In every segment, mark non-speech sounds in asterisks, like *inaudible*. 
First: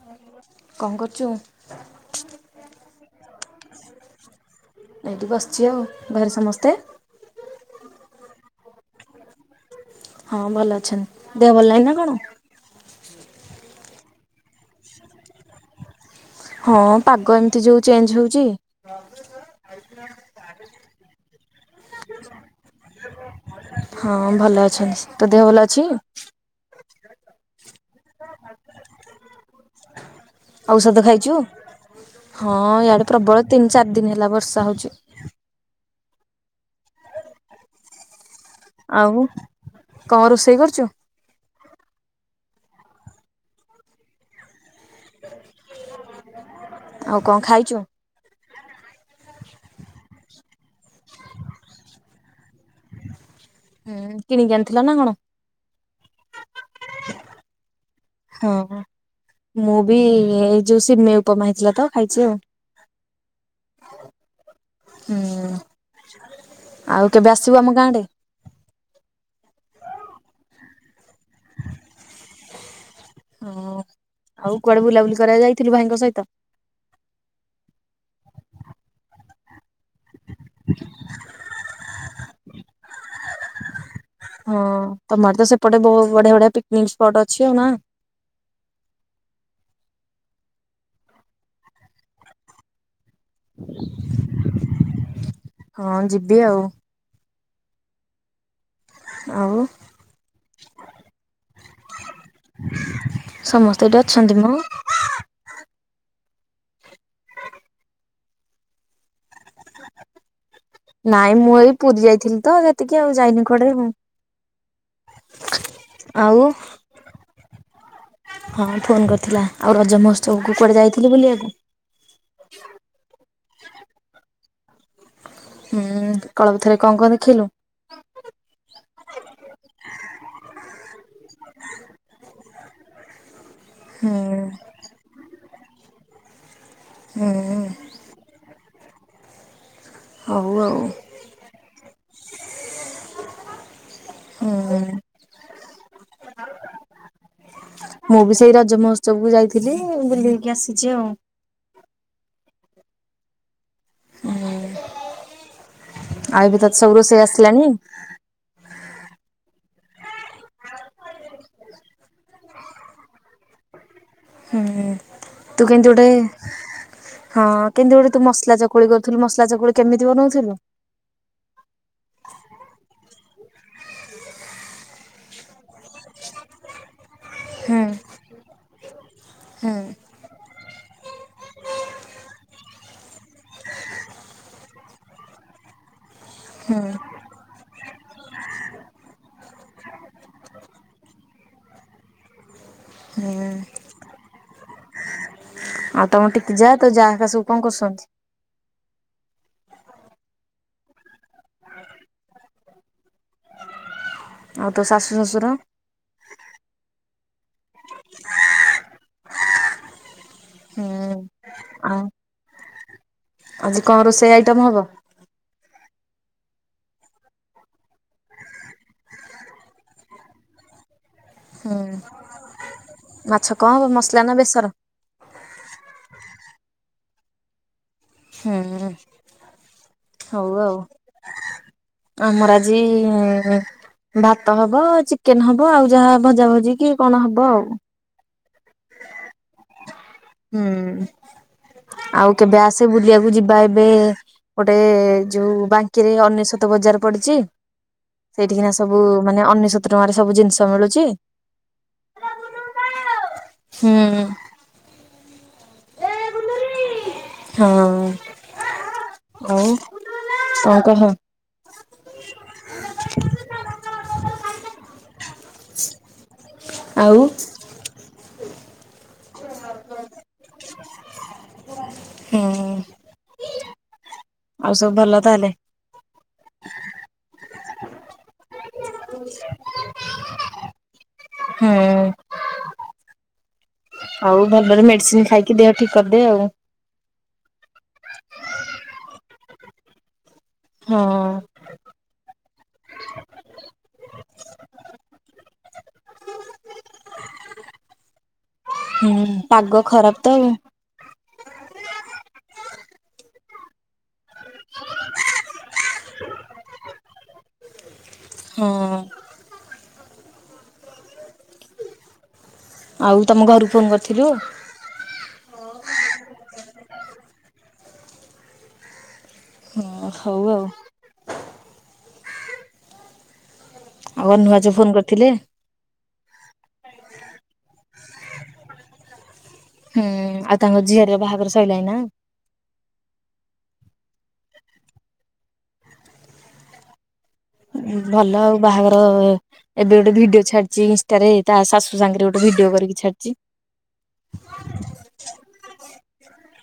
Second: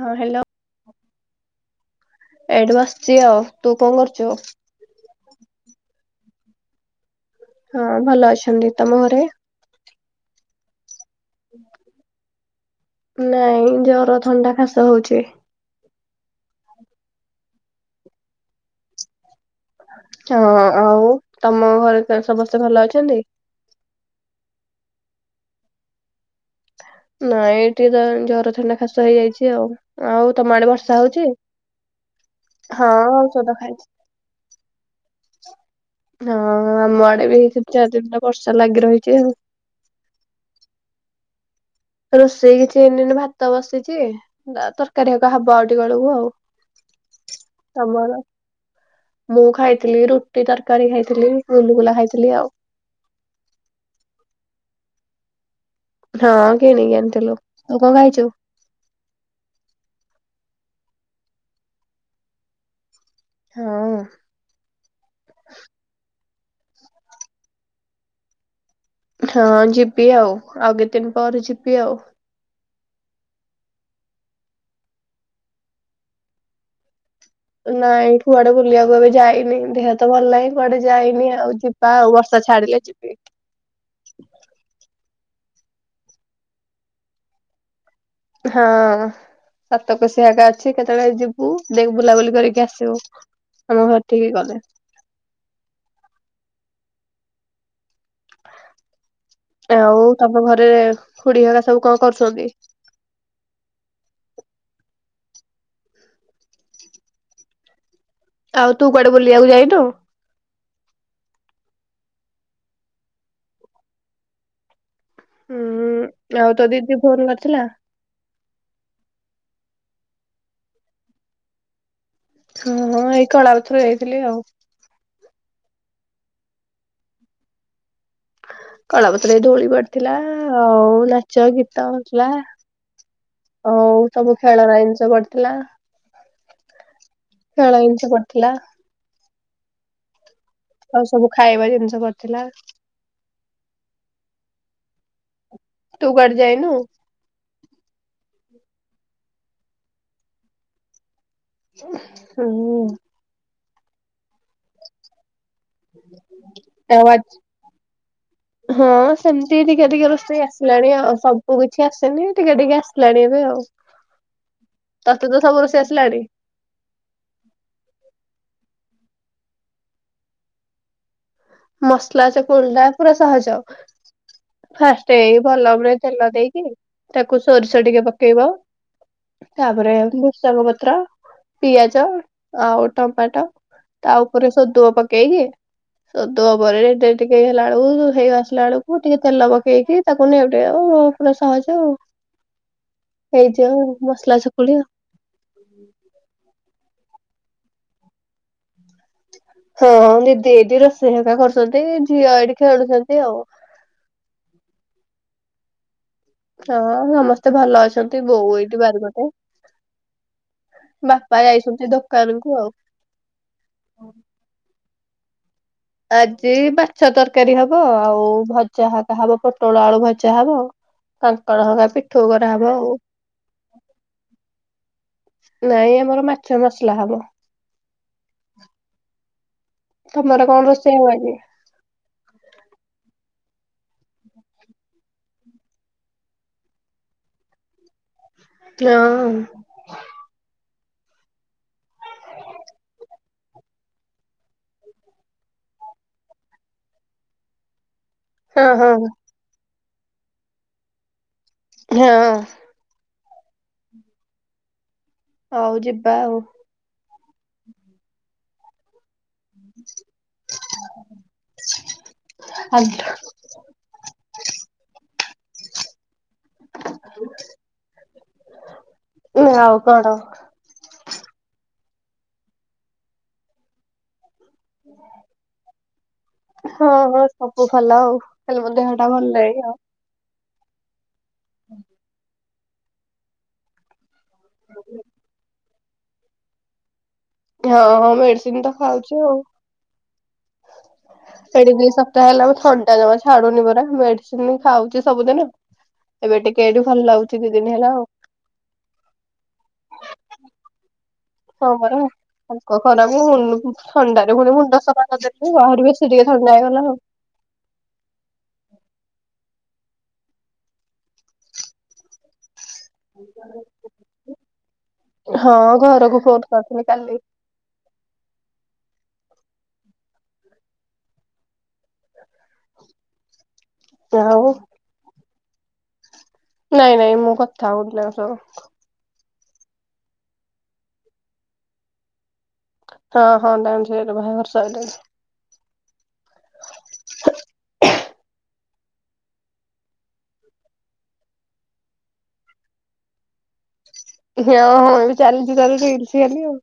ହଁ ହ୍ୟାଲୋ କଣ କରୁଛୁ? ଏଡୁ ଆସୁଛି। ଆଉ ତୁ କଣ କରୁଛୁ? ଏଇଠି ବସିଛି ଆଉ ବାହାରେ ସମସ୍ତେ। ହଁ ଭଲ ଅଛନ୍ତି। ତମ ଘରେ? ହଁ ଭଲ ଅଛନ୍ତି। ଦେହ ଭଲ ନାହିଁ ନା କଣ? ନାଇଁ ଜର ଥଣ୍ଡା ଖାସ ହୋଉଛି। ହଁ ପାଗ ଏମିତି ଯୋଉ ଚେଞ୍ଜ ହୋଉଛି। ହଁ ଆଉ ତମ ଘରେ ସମସ୍ତେ ଭଲ ଅଛନ୍ତି? ହଁ ଭଲ ଅଛନ୍ତି। ତୋ ଦେହ ଭଲ ଅଛି? ନାଇଁ ଏଇଠି ତ ଜର ଥଣ୍ଡା ଖାସ ହେଇଯାଇଛି ଆଉ। ଆଉ ତମ ଆଡେ ଔଷଧ ବର୍ଷା ହୋଉଛି? ଖାଇଛୁ ହଁ ଇଆଡେ ପ୍ରବଳ ତିନି ଖାଇଛି ଚାରି ଦିନ ହେଲା ବର୍ଷା ହୋଉଛି। ହଁ ଆମ ଆଡେ ବି ଦୀ ଚାର ଦିନ ବର୍ଷା ଲାଗିଲା। ଆଉ କଣ ରୋଷେଇ କରିଛୁ? ରୋଷେଇ କିଛି ହେଇନି ଏନୁ ଭାତ ବସିଛି। ତରକାରୀ ହେକା ହବ ଆଉ ଟିକେ ବେଳକୁ ଆଉ। ଆଉ କଣ ଖାଇଛୁ? ତମର? ମୁଁ ଖାଇଥିଲି ରୁଟି ତରକାରୀ ଖାଇଥିଲି ଗୁଲଗୁଲା ଖାଇଥିଲି ଆଉ। ହୁଁ କିଣିକି ଆଣିଥିଲ ନା କଣ? ହଁ କିଣିକି ଆଣିଥିଲୁ। ଆଉ କଣ ଖାଇଛୁ? ହଁ। ମୁଁ ବି ଏଇ ଯୋଉ ସିମେଇ ଉପମା ହେଇଥିଲା ତ ଖାଇଛି ଆଉ। ହଁ। ହୁଁ ଆଉ କେବେ ଆସିବୁ ଆମ ଗାଁ ଆ? ହଁ ଯିବି ଆଉ ଆଉ କେତେଦିନ ପରେ ଯିବି ଆଉ। ହଁ ଆଉ କୁଆଡେ ବୁଲାବୁଲି କରିବାକୁ ଯାଇଥିଲୁ ଭାଇଙ୍କ ସହିତ? ନାଇଁ କୁଆଡେ ବୁଲିବାକୁ ଏବେ ଯାଇନି। ଦେହ ତ ଭଲ ନାହିଁ କୁଆଡେ ଯାଇନି ଆଉ ଯିବା ଆଉ ବର୍ଷା ଛାଡିଲେ ଯିବ ହଁ ତମର ତ ସେପଟେ ବହୁତ ବଢିଆ ବଢିଆ ପିକ୍ନିକ ସ୍ପଟ ଅଛି ଆଉ ନା? ହଁ। ସାତକୋସିିଆ ହେକା ଅଛି କେତେବେଳେ ଯିବୁ ଦେଖ୍ ଯିବୁ ବୁଲାବୁଲି କରିକି ଆସିବୁ। ଆମ ଘର ଠିକ ଗଲେ। ହଁ ଯିବି ଆଉ। ଆଉ ତମ ଘରେ ଖୁଡି ହେକା ସବୁ କଣ କରୁଛନ୍ତି? ସମସ୍ତେ ଏଠି ଅଛନ୍ତି ମ। ଆଉ ତୁ କୁଆଡେ ବୁଲିବାକୁ ଯାଇନୁ? ନାଇଁ ମୁଁ ଏଇ ପୁରୀ ଯାଇଥିଲି ତ ଯେତିକି ଆଉ ଯାଇନି କୁଆଡେ ଆଉ। ହୁଁ ଆଉ ତୋ ଦିଦି ଫୋନ କରିଥିଲା? ହଁ ଫୋନ କରିଥିଲା। ଆଉ ରଜ ମହୋତ୍ସବକୁ କୁଆଡେ ଯାଇଥିଲୁ ବୁଲିବାକୁ? ହଁ ଏଇ କଳାପଥର ଯାଇଥିଲି ଆଉ। ହୁଁ କଳପଥରେ କଣ କଣ ଦେଖିଲୁ? କଳାପଥରେ ଧୋଉଳି ପଡିଥିଲା ଆଉ ନାଚ ଗୀତ ହୋଉଥିଲା। ଆଉ ସବୁ ହୁଁ ଖେଳନା ଜିନିଷ ପଡିଥିଲା। ହୁଁ। ଖେଳନା ଜିନିଷ ପଡ଼ିଥିଲା। ହଉ ଆଉ। ସବୁ ଖାଇବା ଜିନିଷ ପଡ଼ିଥିଲା। ଉଁ ହୁଁ। ତୁ କୁଆଡେ ଯାଇନୁ? ମୁଁ ବି ସେଇ ରଜ ମହୋତ୍ସବ କୁ ଯାଇଥିଲି ବୁଲି ହେଇକି ଆସିଚି ଆଉ। ହୁଁ। ଆଉ ଏବେ ତତେ ସବୁ ତା ରୋଷେଇ ୱାଚ। ଆସିଲାଣି ହଁ ସେମିତି ଟିକେ ଟିକେ ରୋଷେଇ ଆସିଲାଣି ଆଉ ସବୁ କିଛି ଆସେନି ଟିକେ ଟିକେ ଆସିଲାଣି ଏବେ ଆଉ। ହୁଁ ତତେ ତ ସବୁ ତୁ ରୋଷେଇ କେମିତି ଗୋଟେ। ଆସିଲାଣି? ହଁ କେମିତି ଗୋଟେ ତୁ ମସଲା ଚକୁଳି କରିଥିଲୁ ମସଲା ଚକୁଳି କେମିତି ବନଉଥିଲୁ? ମସଲା ଚକୁଳି ଟା ପୁରା ସହଜ। ଫାର୍ଷ୍ଟେ ଏଇ ଭଲ ଭାବରେ ତେଲ ଦେଇକି। ତାକୁ ସୋରିଷ ହୁଁ ଟିକେ ପକେଇବ ତାପରେ ଭୃସଙ୍ଗ ପତ୍ର, ପିଆଜ ଆଉ ଟମାଟୋ। ତା ଉପରେ ସୋଦୁଅ ପକେଇକି। ସୋଦୁଅ ପରେ ଟା ଟିକେ ହେଲା ବେଳକୁ ହେଇ ଆସିଲା ବେଳକୁ ଟିକେ ତେଲ ପକେଇକି ତାକୁ ନେଉଟେଇ ଦବ। ପୁରା ସହଜ ଆଉ। ହଁ ହେଇ ଯାଏ ମସଲା ଚକୁଳି। ଆଉ ତମ ଟିକି ଝିଅ ଆଉ ତୋ ଯା ହେରିକା ସବୁ କଣ କରୁଛନ୍ତି? ହଁ ଦି ଦି ଏଇଠି ରୋଷେଇ ହେରିକା କରୁଚନ୍ତି ଝିଅ ଏଇଠି ଖେଳୁଚନ୍ତି ଆଉ। ଆଉ ତୋ ଶାଶୁ ଶଶୁର? ହଁ ସମସ୍ତେ ଭଲ ଅଛନ୍ତି ବୋଉ ଏଇଠି ବାରି ପଟେ। ହୁଁ ବାପା ଯାଇଛନ୍ତି ଆଉ ଦୋକାନୁ କୁ ଆଉ। ଆଜି କଣ ରୋଷେଇ ଆଇଟମ୍ ହବ? ଆଜି ମାଛ ତରକାରୀ ହବ ଆଉ ଭଜା ହରିକା ହବ ପୋଟଳ ଆଳୁ ଭଜା ହବ। କାଙ୍କଡ଼ ହୁଁ ହକା ପିଠଉ କରାହବ ଆଉ। ମାଛ କଣ ହବ ମସଲା ନା ବେସର? ନାଇଁ ଆମର ମାଛ ମସଲା ହବ। ହୁଁ। ତମର ହଉ କଣ ଆଉ ରୋଷେଇ ହବ ଆଜି? ଆମର ଆଜି ଉଁ। ଭାତ ହବ ଚିକେନ୍ ହବ ଆଉ ଯାହା ଭଜା ଭଜି କି କଣ ହବ ଆଉ। ନମ। ହୁଁ ଆଉ କେବେ ଆସେ ବୁଲିଆକୁ ଯିବା ଏବେ? ଗୋଟେ ଯୋଉ ବାଙ୍କିରେ ଅନେଶୋତ ବଜାର ପଡିଚି। ସେଇଠିକିନା ହଁ ହଁ ସବୁ ମାନେ ଅନେଶୋତ ଟଙ୍କାରେ ସବୁ ଜିନିଷ ମିଳୁଚି। ହଁ। ହୁଁ। ହଉ ଯିବା ଆଉ। ହଁ ଆଉ କଣ କହ? *unintelligible* ଆଉ। ନା ଆଉ କଣ। ହୁଁ। ଆଉ ସବୁ ଭଲ ତାହେଲେ? ହଁ ହଁ ସବୁ ଭଲ ଆଉ ଖାଲି ମୋ ଦେହ ଟା ଭଲ ନାଇଁ ଆଉ। ହୁଁ। ଆଉ ଭଲରେ ମେଡିସିନ ଖାଇକି ଦେହ ଠିକ କରିଦେ ଆଉ। ଦେହ ହଁ ମେଡିସିନ ତ ଖାଉଚି ଆଉ। ହଁ। ସେଠି ଦି ସପ୍ତାହ ହେଲା ମୁଁ ଥଣ୍ଡା ଜମା ଛାଡୁନି ପରା ମେଡିସିନ ଖାଉଚି ସବୁଦିନେ। ଏବେ ଟିକେ ଏଇଠୁ ଭଲ ଲାଗୁଚି ଦି ଦିନ ହେଲା ଆଉ। ହୁଁ। ପାଗ ଖରାପ ତ ଆଉ। ହଁ ପରା। ପାଗ ଖରାପ କୁ *unintelligible* ଥଣ୍ଡାରେ ପୁଣି ମୁଣ୍ଡ ସଫା କରିଦେଲି ଆହୁରି ବେଶୀ ଟିକେ ଥଣ୍ଡା ହେଇଗଲା ଆଉ। ହଁ। ଆଉ ତମ କୁ ଘରୁ ଫୋନ୍ କରିଥିଲୁ? ହଁ ଘରକୁ‌ ଫୋନ୍ କରିଥିଲେ କାଲି। ଓ ହଉ ଆଉ। ଆମର ଆଉ ନୂଆ ଯୋଉ ଫୋନ କରିଥିଲେ। ନାଇଁ ନାଇଁ ମୁଁ କଥା ହୋଉଥିଲି ତାଙ୍କ ସହ। ହୁଁ ଆଉ ତାଙ୍କ ଝିଅରୀର ବାହାଘର ସଇଲାଣି ନା? ହଁ ହଁ ତାଙ୍କ ଝିଆରୀର ବାହାଘର ସଇଲାଣି। *inaudible* ଭଲ ଆଉ ବାହାଘର ଏବେ ଗୋଟେ ଭିଡିଓ ଛଡିଚି ଇନଷ୍ଟାରେ ତା ଶାଶୁ ସାଙ୍ଗେରେ ଗୋଟେ ଭିଡିଓ କରିକି ଛାଡିଚି। ହଁ, ହଁ ଏବେ ଚାଲିଚି ଚାଲିଚି ରିଲ୍ସ ଖାଲି ଆଉ।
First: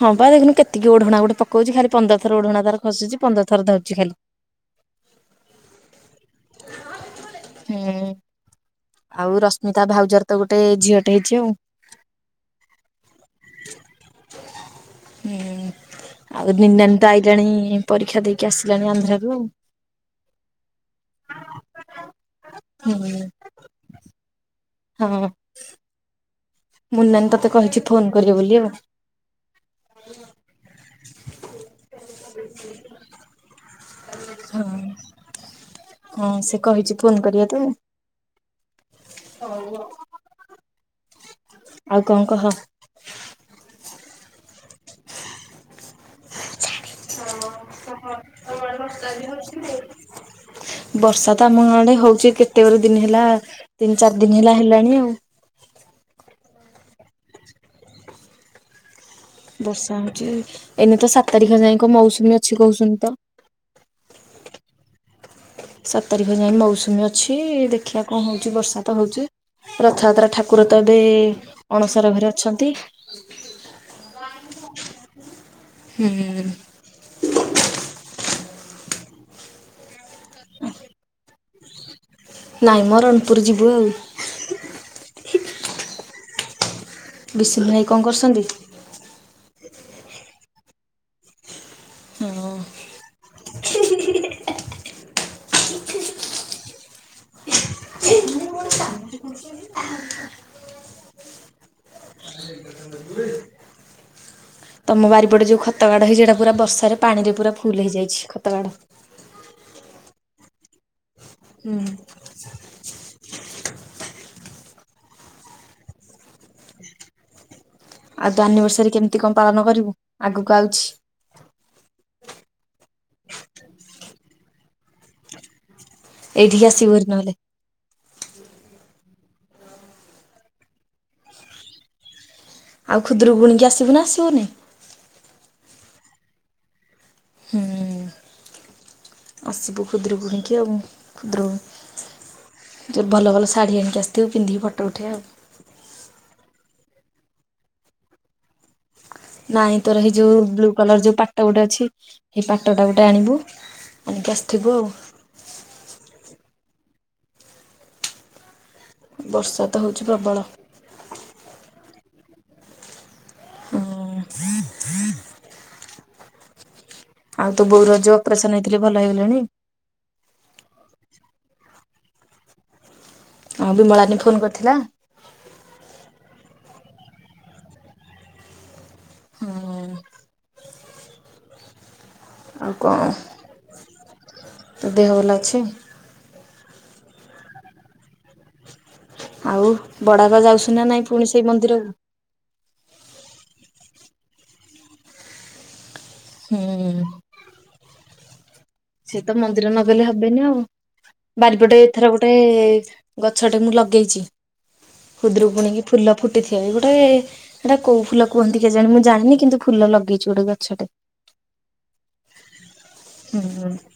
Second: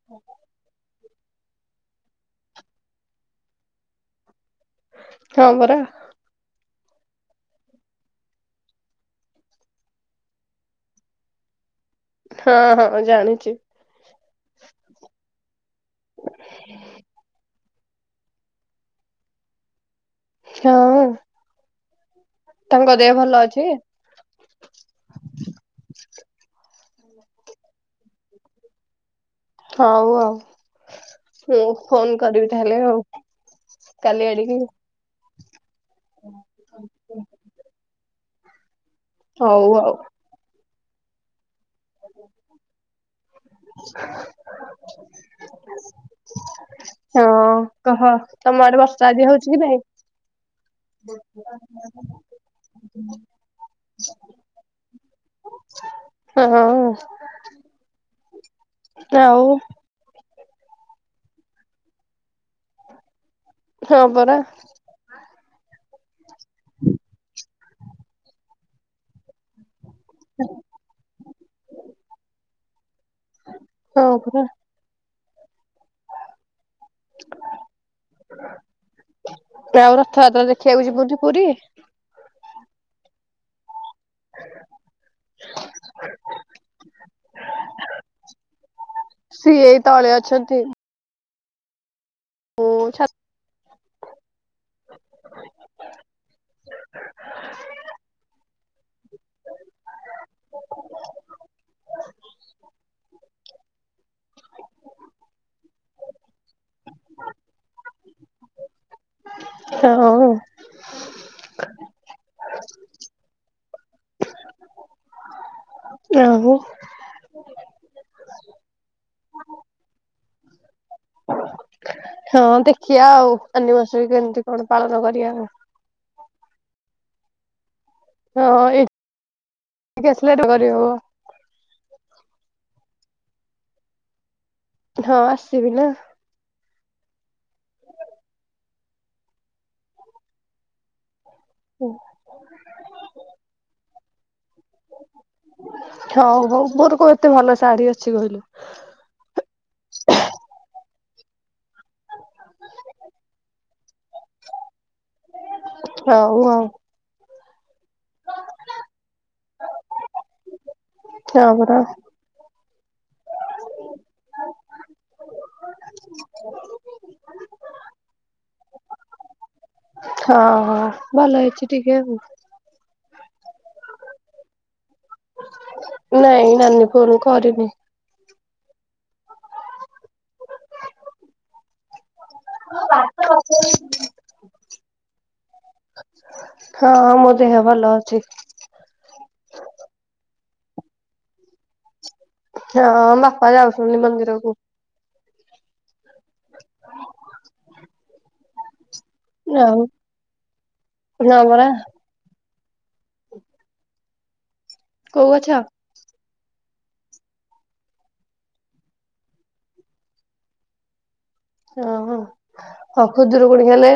ହଁ ପା ଦେଖୁନୁ କେତିକି ଓଢଣା ଗୋଟେ ପକଉଚି। ଖାଲି ପନ୍ଦର ଥର ଓଢଣା ତାର ଖସୁଚି ପନ୍ଦର ଥର ଧରୁଚି ଖାଲି। ହଁ ପରା। ହୁଁ। ଆଉ ରଶ୍ମିତା ଭାଉଜର ତ ଗୋଟେ ଝିଅଟେ ହେଇଚି ଆଉ। ହଁ ହଁ ଜାଣିଚି। ହୁଁ। ଆଉ ନିନି ନାନୀ ତ ଆଇଲାଣି ପରୀକ୍ଷା ଦେଇକି ଆସିଲାଣି ଆନ୍ଧ୍ରରୁ ଆଉ। କ୍ଷ ହଁ। ତାଙ୍କ ଦେହ ହୁଁ। ଭଲ ଅଛି? ହଁ। ମୁନି ନାନୀ ତୋତେ କହିଛି ଫୋନ କରିବେ ବୋଲି ଆଉ। ହଉ ଆଉ। ମୁଁ ଫୋନ କରିବି ତାହେଲେ ଆଉ। କାଲି ଆଡିକି ହଁ। ହଁ ସେ କହିଛି ଫୋନ କରିବା ପାଇଁ। ହଉ ଆଉ। ଆଉ କଣ କହ? ହଁ, କହ ତମ ଆଡ଼େ ବର୍ଷା ଆଜି ହଉଛି କି ନାହିଁ? ବର୍ଷା ତ ଆମ ଆଡ଼େ ହଉଛି କେତେ ଗୁରେ ଦିନ ହେଲା ତିନି ଚାରି ଦିନ ହେଲା ହେଲାଣି ଆଉ। ହଁ ହଉ ଆଉ ବର୍ଷା ହଉଛି। ଏଇନେ ତ ସାତ ତାରିଖ ଯାଏ କଣ ମୌସୁମୀ ଅଛି କହୁଚନ୍ତି ତ। ହଁ ପରା। ସାତ ତାରିଖ ଯାଏ ମୌସୁମୀ ଅଛି। ଦେଖିବା କଣ ହଉଛି ବର୍ଷା ତ ହଉଛି। ରଥଯାତ୍ରା ଠାକୁର ତ ଏବେ ଅଣସର ଘରେ ଅଛନ୍ତି। ହଁ, ପରା। ହୁଁ। ଆଉ ରଥଯାତ୍ରା ଦେଖିବାକୁ ଯିବୁ କି ପୁରୀ? ନାଇଁମ ରଣପୁର ଯିବୁ ଆଉ। *inaudible* ବିଶୁଲ ଭାଇ କଣ କରୁଛନ୍ତି? ସିଏ ଏଇ ତଳେ ଅଛନ୍ତି। ହଉ। ମୁଁ ଛା ତମ ବାରିପଟେ ଯୋଉ ଖତ ଗାଡ଼ ହେଇଚି ସେଟା ପୁରା ବର୍ଷାରେ ପାଣିରେ ପୁରା ଫୁଲ୍ ହେଇଯାଇଛି ଖତ ଗାଡ଼। ହଉ। ହୁଁ। ଆଉ। ଆଉ ତ ଆନିଭର୍ସରୀ କେମିତି କଣ ପାଳନ କରିବୁ ଆଗକୁ ଆଉଚି। ହଁ ଦେଖିବା ଆଉ ଆନିଭର୍ଶରି କେମତି କଣ ପାଳନ କରିବା ଆ ଏଇଠିକୁ ଆସିବୁ ହରି ନହେଲେ। ହଁ କେ ସଲେଟ କରି ହେବ। ଆଉ ଖୁଦରୁକୁୁଣି କି ଆସିବୁ ନା ଆସିବୁନି। ହଁ ଆସିବି ନା। ହୁଁ। ଆସିବୁ ଖୁଦୁରୁକୁୁଣି କି ଆଉ ଖୁଦ୍ରରୁକୁଣି। ଯେଉ ଭଲ ଭଲ ଶାଢ଼ୀ ଆଣିକି ଆସିଥିବ ପିନ୍ଧିକି ଫଟୋ ଉଠେଆ ହଁ ହଉ ମୋର କୋଉଠି ଏତେ ଭଲ ଶାଢ଼ୀ ଅଛି କହିଲୁ। ନାଇଁ ତୋର ସେଇ ଯୋଉ ବ୍ଲୁ କଲର ଯୋଉ ପାଟ ଗୋଟେ ଅଛି, ସେଇ ପାଟଟା ଗୋଟେ ଆଣିବୁ। ଆମେ ଆସଥିବୁ ଆଉ ହଉ ହଉ। ବର୍ଷା ତ ହଉଚି ପ୍ରବଳ। ହଁ ପରା। ହୁଁ। *inaudible* ଆଉ ତୋ ବୋଉର ଯୋଉ ଅପରେସନ ହେଇଥିଲେ ଭଲ ହେଇଗଲେଣି? ହଁ ହଁ ଭଲ ହେଇଚି ଟିକେ ଆଉ। ହଁ ବିମଳାନୀ ଫୋନ୍ କରିଥିଲା? ନାଇଁ ନାନୀ ଫୋନ କରିନି। ହଁ। ଆଉ କଣ ତୋ ଦେହ ଭଲ ଅଛି? ହଁ ହଁ ମୋ ଦେହ ଭଲ ଅଛି। ଆଉ ବଡାବାପା ଯାଉଚନ୍ତୀ ନା ନାଇଁ ପୁଣି ସେଇ ମନ୍ଦିରକୁ। ହଁ ବାପା ଯାଉଚନ୍ତି ମନ୍ଦିରକୁ। ହୁଁ। ସେ ତ ମନ୍ଦିର ଆଉ ନଗଲେ ହେବନି ଆଉ ହଁ ପରା। ବାରିପଟେ ଏଥର ଗୋଟେ ଗଛ ଟେ ମୁଁ ଲଗେଇଚି କୋଉ ଗଛ? ଖୁଦୁରୁ କୁଣିକି ଫୁଲ ଫୁଟିଥିବ ବି ଗୋଟେ ସେଟା କଉ ଫୁଲ କୁହନ୍ତି କେ ଜାଣି ମୁଁ ଜାଣିନି କିନ୍ତୁ ଫୁଲ ଲଗେଇଚି ଗୋଟେ ଗଛଟେ। ଓହୋ ହଉ ଖୁଦୁରକୁୁଣି ହୁଁ ହେଲେ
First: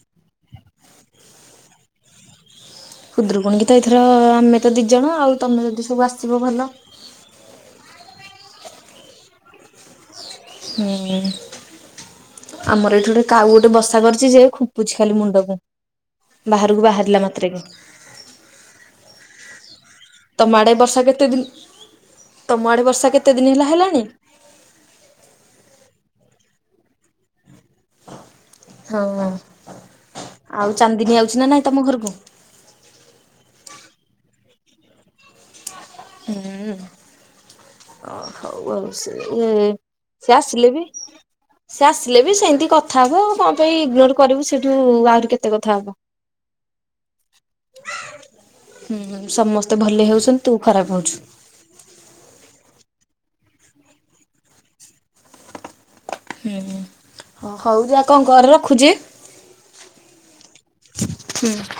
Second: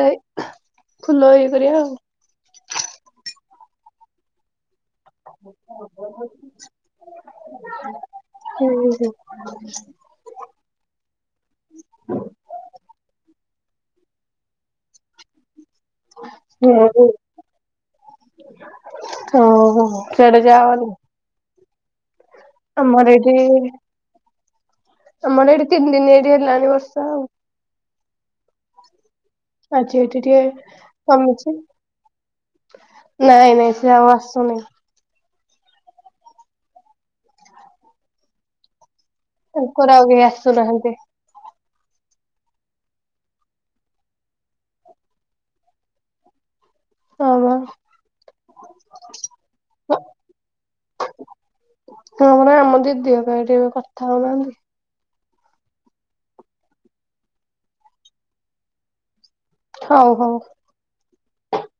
ଫୁଲ ଇଏ କରିବ ଆଉ। ଖୁଦରୁକୁଣୀ କି ତ ଏଥର ଆମେ ତ ଦିଇ ଜଣ ଆଉ ତମେ ଯଦି ସବୁ ଆସିବ ଭଲ। ହୁଁ ହୁଁ। *inaudible* ହୁଁ। ଆମର ଏଇଠି ଗୋଟେ କାଉ ଗୋଟେ ବସା କରିଚି ଯେ ଖୁପୁଛି ଖାଲି ମୁଣ୍ଡକୁ। ବାହାରକୁ ବାହାରିଲା ମାତ୍ରେକେ। ଓ ହ। ତମ ଆଡେ ବର୍ଷା କେତେ ଦିନ, ତମ ଆଡେ ଆମର ବର୍ଷା ଏଇଠି କେତେ ଦିନି ହେଲା ହେଲାଣି। ଆମର ଏଇଠି ତିନି ଦିନ ଏଇଠି ହେଲାଣି ବର୍ଷା ଆଉ। ହଁ। ଆଜି ଏଠି ଟିକେ ଆଉ ଚାନ୍ଦିନୀ ଆଉଛି ନା କମିଚି। ନାଇଁ ତମ ଘରକୁ ନାଇଁ ନାଇଁ ସେ ଆଉ ଆସୁନି। ହୁଁ ଓ ହଉ ଆଉ ଉ ସେ ଇଏ ତାଙ୍କର ଆଉ କେହି ଆସିଲେ ବି ଆସୁନାହାନ୍ତି। ସେ ଆସିଲେ ବି ସେମିତି କଥା ହବୁ କଣ ପାଇଁ ଇଗନୋର କରିବୁ ସେଇଠୁ ଆହୁରି କେତେ କଥା ହବ। ହମ ହୁଁ ସମସ୍ତେ ବା ଭଲେଇ ହଉଛନ୍ତି ତୁ ଖରାପ ହଉଛୁ। ହଁ ପରା ଆମ ଦିଦିଙ୍କ ପାଇଁ ଟିକେ ଏବେ କଥା ହବା। ଉଁ ହୁଁ ହଉ ଯା କଣ କର ରଖୁଛି? ହଉ, ହଉ। ହୁଁ।